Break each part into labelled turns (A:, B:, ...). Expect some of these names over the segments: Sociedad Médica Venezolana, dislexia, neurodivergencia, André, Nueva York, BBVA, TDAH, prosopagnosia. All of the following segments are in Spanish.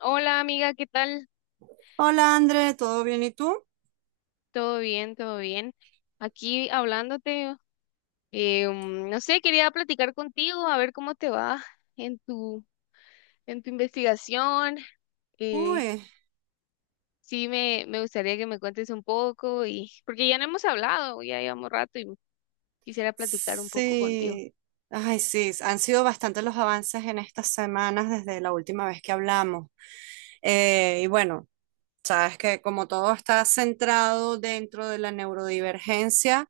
A: Hola amiga, ¿qué tal?
B: Hola André, ¿todo bien y tú?
A: ¿Todo bien? ¿Todo bien? Aquí hablándote, no sé, quería platicar contigo, a ver cómo te va en tu, en tu investigación. eh,
B: Uy,
A: sí, me gustaría que me cuentes un poco y porque ya no hemos hablado, ya llevamos rato y quisiera platicar un poco contigo.
B: sí. Ay, sí, han sido bastantes los avances en estas semanas desde la última vez que hablamos. Y bueno, sabes que como todo está centrado dentro de la neurodivergencia.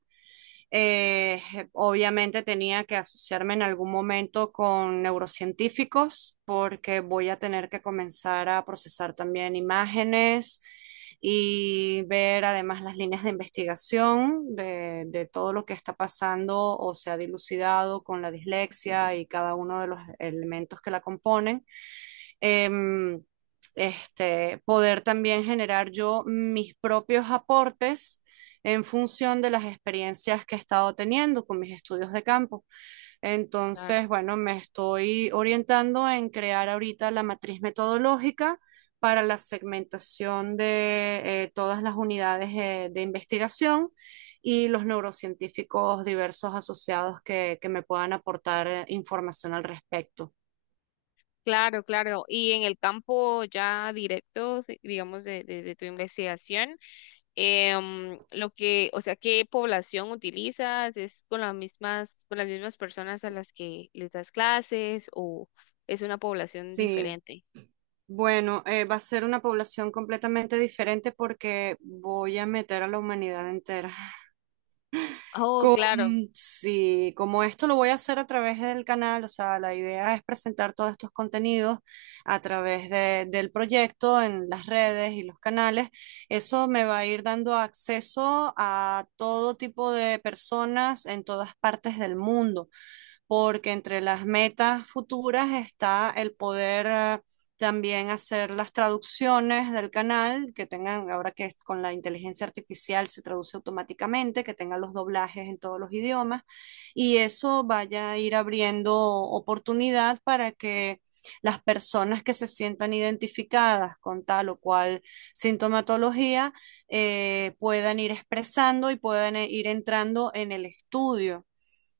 B: Eh, Obviamente tenía que asociarme en algún momento con neurocientíficos porque voy a tener que comenzar a procesar también imágenes y ver además las líneas de investigación de todo lo que está pasando o se ha dilucidado con la dislexia y cada uno de los elementos que la componen. Em, este, poder también generar yo mis propios aportes en función de las experiencias que he estado teniendo con mis estudios de campo.
A: Claro,
B: Entonces, bueno, me estoy orientando en crear ahorita la matriz metodológica para la segmentación de todas las unidades de investigación y los neurocientíficos diversos asociados que me puedan aportar información al respecto.
A: claro, claro. Y en el campo ya directo, sí, digamos, de tu investigación. Lo que, o sea, qué población utilizas, es con las mismas personas a las que les das clases o es una población
B: Sí,
A: diferente.
B: bueno, va a ser una población completamente diferente porque voy a meter a la humanidad entera.
A: Oh,
B: Con,
A: claro.
B: sí, como esto lo voy a hacer a través del canal, o sea, la idea es presentar todos estos contenidos a través del proyecto en las redes y los canales. Eso me va a ir dando acceso a todo tipo de personas en todas partes del mundo porque entre las metas futuras está el poder también hacer las traducciones del canal, que tengan, ahora que es con la inteligencia artificial se traduce automáticamente, que tengan los doblajes en todos los idiomas, y eso vaya a ir abriendo oportunidad para que las personas que se sientan identificadas con tal o cual sintomatología, puedan ir expresando y puedan ir entrando en el estudio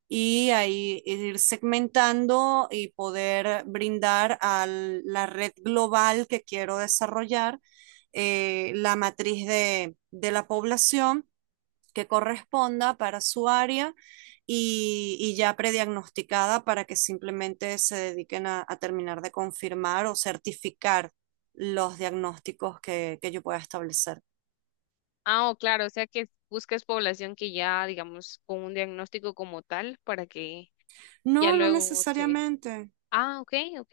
B: y ahí ir segmentando y poder brindar a la red global que quiero desarrollar la matriz de la población que corresponda para su área y, ya prediagnosticada para que simplemente se dediquen a terminar de confirmar o certificar los diagnósticos que yo pueda establecer.
A: Ah, oh, claro, o sea que buscas población que ya, digamos, con un diagnóstico como tal para que ya
B: No, no
A: luego se...
B: necesariamente.
A: Ah, ok, ok,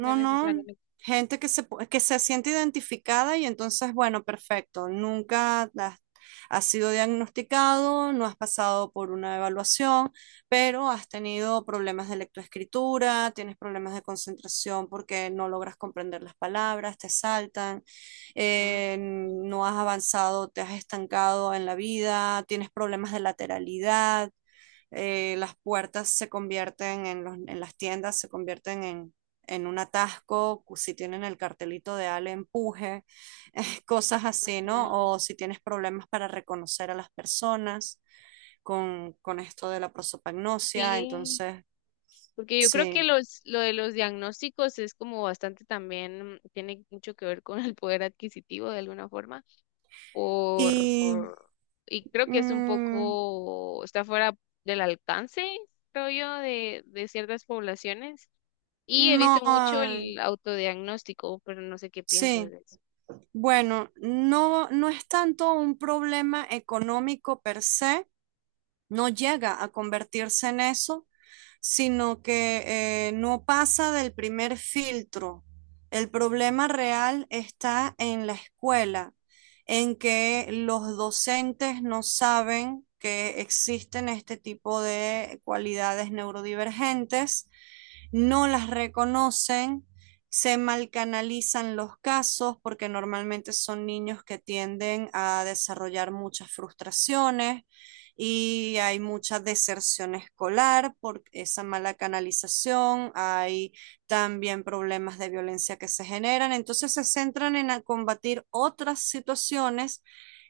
A: no
B: no.
A: necesariamente.
B: Gente que se siente identificada y entonces, bueno, perfecto. Nunca has sido diagnosticado, no has pasado por una evaluación, pero has tenido problemas de lectoescritura, tienes problemas de concentración porque no logras comprender las palabras, te saltan,
A: Mm, ok.
B: no has avanzado, te has estancado en la vida, tienes problemas de lateralidad, las puertas se convierten en las tiendas, se convierten en un atasco, si tienen el cartelito de Ale, empuje, cosas así, ¿no?
A: Mm,
B: O si tienes problemas para reconocer a las personas con esto de la prosopagnosia,
A: sí.
B: entonces,
A: Porque yo creo que
B: sí.
A: lo de los diagnósticos es como bastante también, tiene mucho que ver con el poder adquisitivo de alguna forma, por,
B: Y
A: por- y creo que es un
B: mm,
A: poco, está fuera del alcance, creo yo, de ciertas poblaciones. Y he
B: no,
A: visto mucho
B: ah,
A: el autodiagnóstico, pero no sé qué piensas
B: sí.
A: de eso.
B: Bueno, no, no es tanto un problema económico per se, no llega a convertirse en eso, sino que no pasa del primer filtro. El problema real está en la escuela, en que los docentes no saben que existen este tipo de cualidades neurodivergentes, no las reconocen, se malcanalizan los casos porque normalmente son niños que tienden a desarrollar muchas frustraciones, y hay mucha deserción escolar por esa mala canalización, hay también problemas de violencia que se generan, entonces se centran en combatir otras situaciones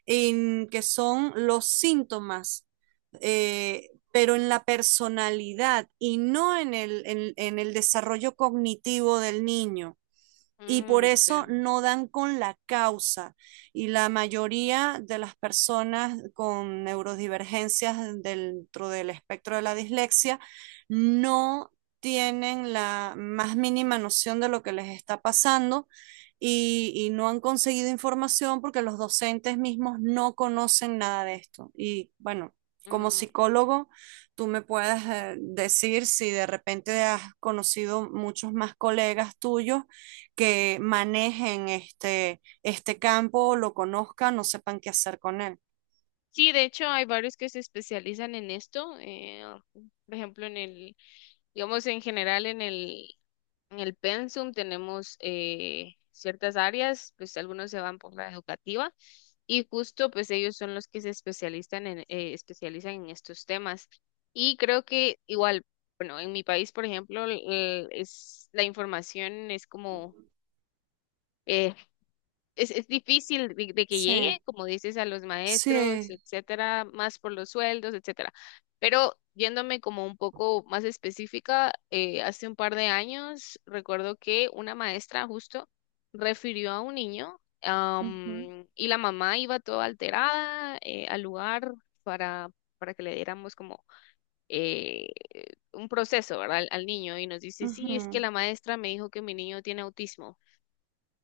B: en que son los síntomas, pero en la personalidad y no en el desarrollo cognitivo del niño y por
A: Mm, sí.
B: eso no dan con la causa. Y la mayoría de las personas con neurodivergencias dentro del espectro de la dislexia no tienen la más mínima noción de lo que les está pasando y no han conseguido información porque los docentes mismos no conocen nada de esto. Y bueno, como
A: Mm.
B: psicólogo, tú me puedes decir si de repente has conocido muchos más colegas tuyos que manejen este campo, lo conozcan, no sepan qué hacer con él.
A: Sí, de hecho hay varios que se especializan en esto, por ejemplo digamos en general en el en el Pensum tenemos ciertas áreas, pues algunos se van por la educativa y justo pues ellos son los que se especializan en, especializan en estos temas. Y creo que igual, bueno, en mi país, por ejemplo, la información es como, eh, es difícil de que
B: Sí,
A: llegue, como dices, a los maestros,
B: sí.
A: etcétera, más por los sueldos, etcétera. Pero yéndome como un poco más específica, hace un par de años recuerdo que una maestra justo refirió a un niño,
B: Ujú,
A: y la mamá iba toda alterada, al lugar para, para que le diéramos como eh, un proceso, ¿verdad? Al niño y nos dice, sí, es que
B: ujú,
A: la maestra me dijo que mi niño tiene autismo.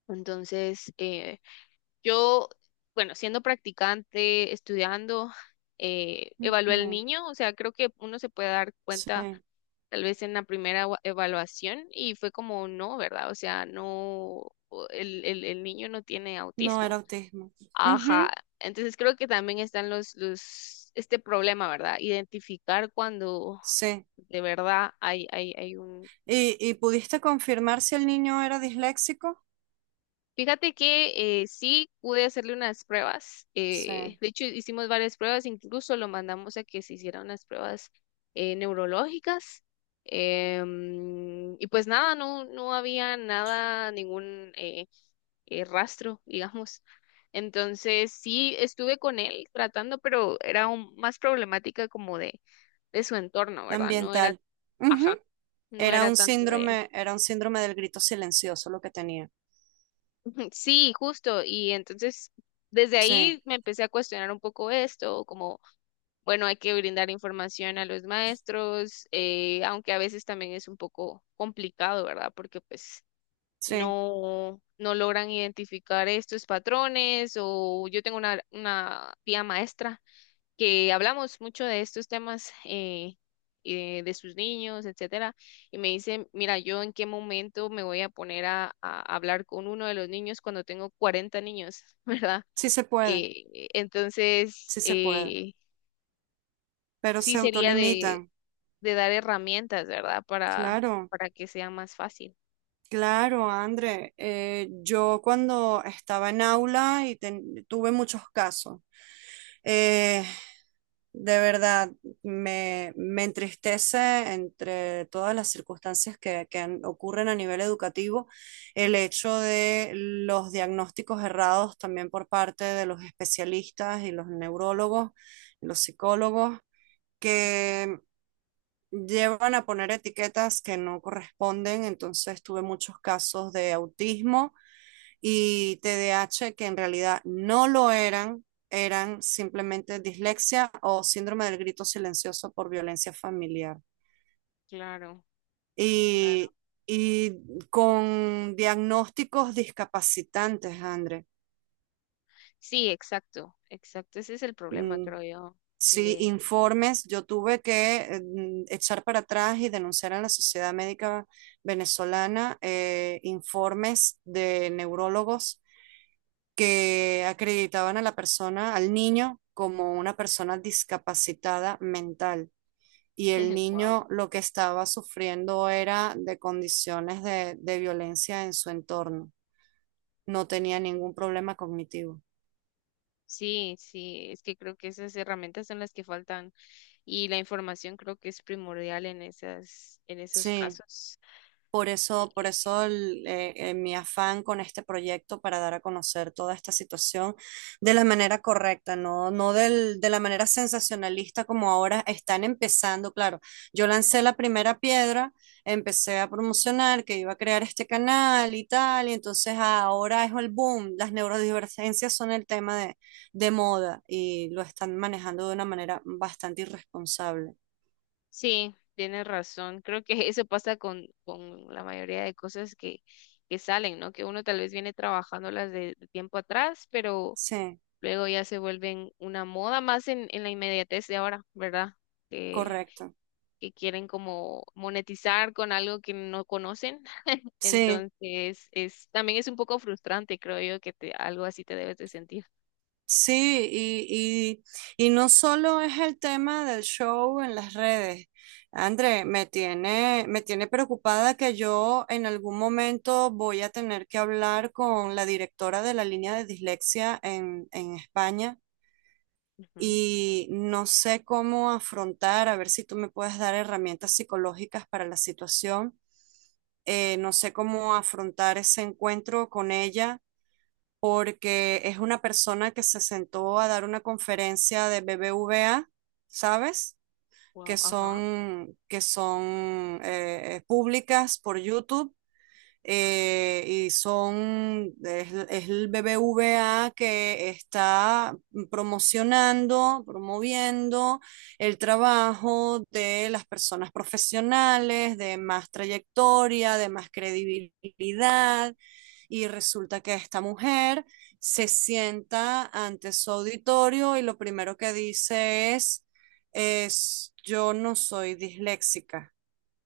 A: Entonces, yo, bueno, siendo practicante, estudiando, evalué al
B: ujú.
A: niño, o sea, creo que uno se puede dar cuenta
B: Sí,
A: tal vez en la primera evaluación y fue como no, ¿verdad? O sea, no, el niño no tiene
B: no era
A: autismo.
B: autismo.
A: Ajá,
B: Ujú.
A: entonces creo que también están este problema, ¿verdad? Identificar cuando
B: Sí.
A: de verdad hay un...
B: Y pudiste confirmar si el niño era disléxico?
A: Fíjate que sí pude hacerle unas pruebas.
B: Sí,
A: De hecho, hicimos varias pruebas, incluso lo mandamos a que se hicieran unas pruebas neurológicas. Y pues nada, no había nada, ningún rastro, digamos. Entonces sí estuve con él tratando, pero era más problemática como de su entorno, ¿verdad? No era,
B: ambiental. Ujú.
A: ajá, no
B: Era
A: era
B: un
A: tanto.
B: síndrome, era un síndrome del grito silencioso lo que tenía.
A: Ujú, sí, justo. Y entonces, desde ahí
B: Sí,
A: me empecé a cuestionar un poco esto, como, bueno, hay que brindar información a los maestros, aunque a veces también es un poco complicado, ¿verdad? Porque pues
B: sí,
A: no, no logran identificar estos patrones o yo tengo una tía maestra que hablamos mucho de estos temas de sus niños, etcétera, y me dice, mira, yo en qué momento me voy a poner a hablar con uno de los niños cuando tengo 40 niños, ¿verdad?
B: sí se puede,
A: Eh, entonces,
B: sí se puede,
A: eh,
B: pero
A: sí
B: se
A: sería
B: autolimitan.
A: de dar herramientas, ¿verdad?
B: Claro.
A: Para que sea más fácil.
B: Claro, André, yo cuando estaba en aula y tuve muchos casos, eh, de verdad me entristece entre todas las circunstancias que ocurren a nivel educativo el hecho de los diagnósticos errados también por parte de los especialistas y los neurólogos, los psicólogos, que llevan a poner etiquetas que no corresponden. Entonces tuve muchos casos de autismo y T D A H que en realidad no lo eran, eran simplemente dislexia o síndrome del grito silencioso por violencia familiar.
A: Claro, claro.
B: Y, y con diagnósticos discapacitantes, André.
A: Sí, exacto, exacto. Ese es el problema, creo yo,
B: Sí,
A: de...
B: informes, yo tuve que echar para atrás y denunciar a la Sociedad Médica Venezolana, informes de neurólogos que acreditaban a la persona, al niño, como una persona discapacitada mental. Y el
A: Wow.
B: niño lo que estaba sufriendo era de condiciones de violencia en su entorno. No tenía ningún problema cognitivo.
A: Sí, sí, es que creo que esas herramientas son las que faltan y la información creo que es primordial en esas, en esos
B: Sí.
A: casos.
B: Por eso, por
A: Y,
B: eso mi afán con este proyecto para dar a conocer toda esta situación de la manera correcta, no, no de la manera sensacionalista como ahora están empezando. Claro, yo lancé la primera piedra, empecé a promocionar que iba a crear este canal y tal, y entonces ahora es el boom. Las neurodivergencias son el tema de moda y lo están manejando de una manera bastante irresponsable.
A: sí, tienes razón. Creo que eso pasa con la mayoría de cosas que salen, ¿no? Que uno tal vez viene trabajándolas de tiempo atrás, pero
B: Sí,
A: luego ya se vuelven una moda más en la inmediatez de ahora, ¿verdad? Que,
B: correcto.
A: que quieren como monetizar con algo que no conocen.
B: Sí.
A: Entonces, es, también es un poco frustrante, creo yo, que te, algo así te debes de sentir.
B: Sí, y no solo es el tema del show en las redes. André, me tiene preocupada que yo en algún momento voy a tener que hablar con la directora de la línea de dislexia en España
A: Ujú.
B: y no sé cómo afrontar, a ver si tú me puedes dar herramientas psicológicas para la situación. No sé cómo afrontar ese encuentro con ella porque es una persona que se sentó a dar una conferencia de BBVA, ¿sabes? Que
A: Wow, ajá.
B: son, que son públicas por YouTube, y es el BBVA que está promocionando, promoviendo el trabajo de las personas profesionales, de más trayectoria, de más credibilidad. Y resulta que esta mujer se sienta ante su auditorio y lo primero que dice es, yo no soy disléxica.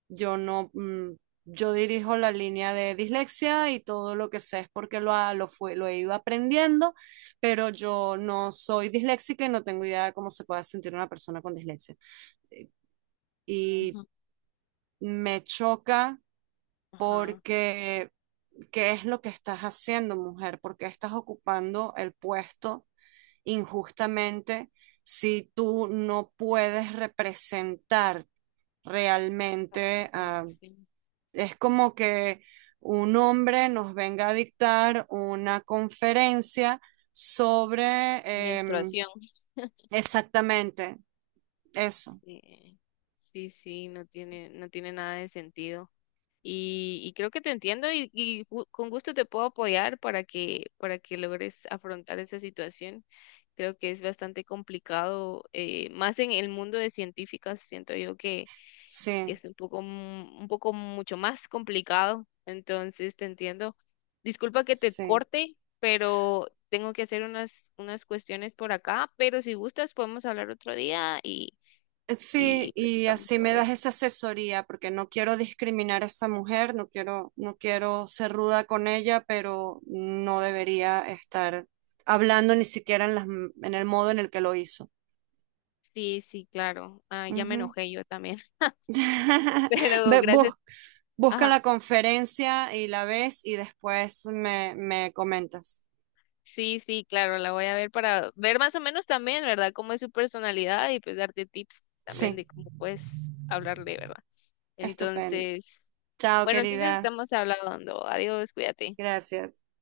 B: Yo no, mm, yo dirijo la línea de dislexia y todo lo que sé es porque lo, ha- lo, fue, lo he ido aprendiendo, pero yo no soy disléxica y no tengo idea de cómo se puede sentir una persona con dislexia. Y
A: Ujú.
B: me choca
A: Ajá,
B: porque ¿qué es lo que estás haciendo, mujer? ¿Por qué estás ocupando el puesto injustamente si tú no puedes representar
A: cáncer,
B: realmente a
A: población,
B: es como que un hombre nos venga a dictar una conferencia sobre
A: menstruación.
B: exactamente eso.
A: Sí, sí, sí, no tiene, no tiene nada de sentido. Y creo que te entiendo y con gusto te puedo apoyar para que logres afrontar esa situación. Creo que es bastante complicado, más en el mundo de científicas, siento yo que
B: Sí,
A: es un poco, un poco mucho más complicado, entonces te entiendo. Disculpa que te
B: sí.
A: corte, pero tengo que hacer unas, unas cuestiones por acá, pero si gustas podemos hablar otro día y
B: Sí, y
A: platicamos
B: así me
A: sobre
B: das
A: eso.
B: esa asesoría, porque no quiero discriminar a esa mujer, no quiero, no quiero ser ruda con ella, pero no debería estar hablando ni siquiera en el modo en el que lo hizo.
A: Sí, sí, claro. Ah, ya me
B: Ujú.
A: enojé yo también, pero
B: Ve,
A: gracias.
B: busca
A: Ajá.
B: la conferencia y la ves y después me comentas.
A: Sí, sí, claro, la voy a ver para ver más o menos también, ¿verdad? Cómo es su personalidad y pues darte tips también
B: Sí,
A: de cómo puedes hablarle, ¿verdad?
B: estupendo.
A: Entonces,
B: Chao,
A: bueno, entonces
B: querida.
A: estamos hablando. Adiós, cuídate.
B: Gracias.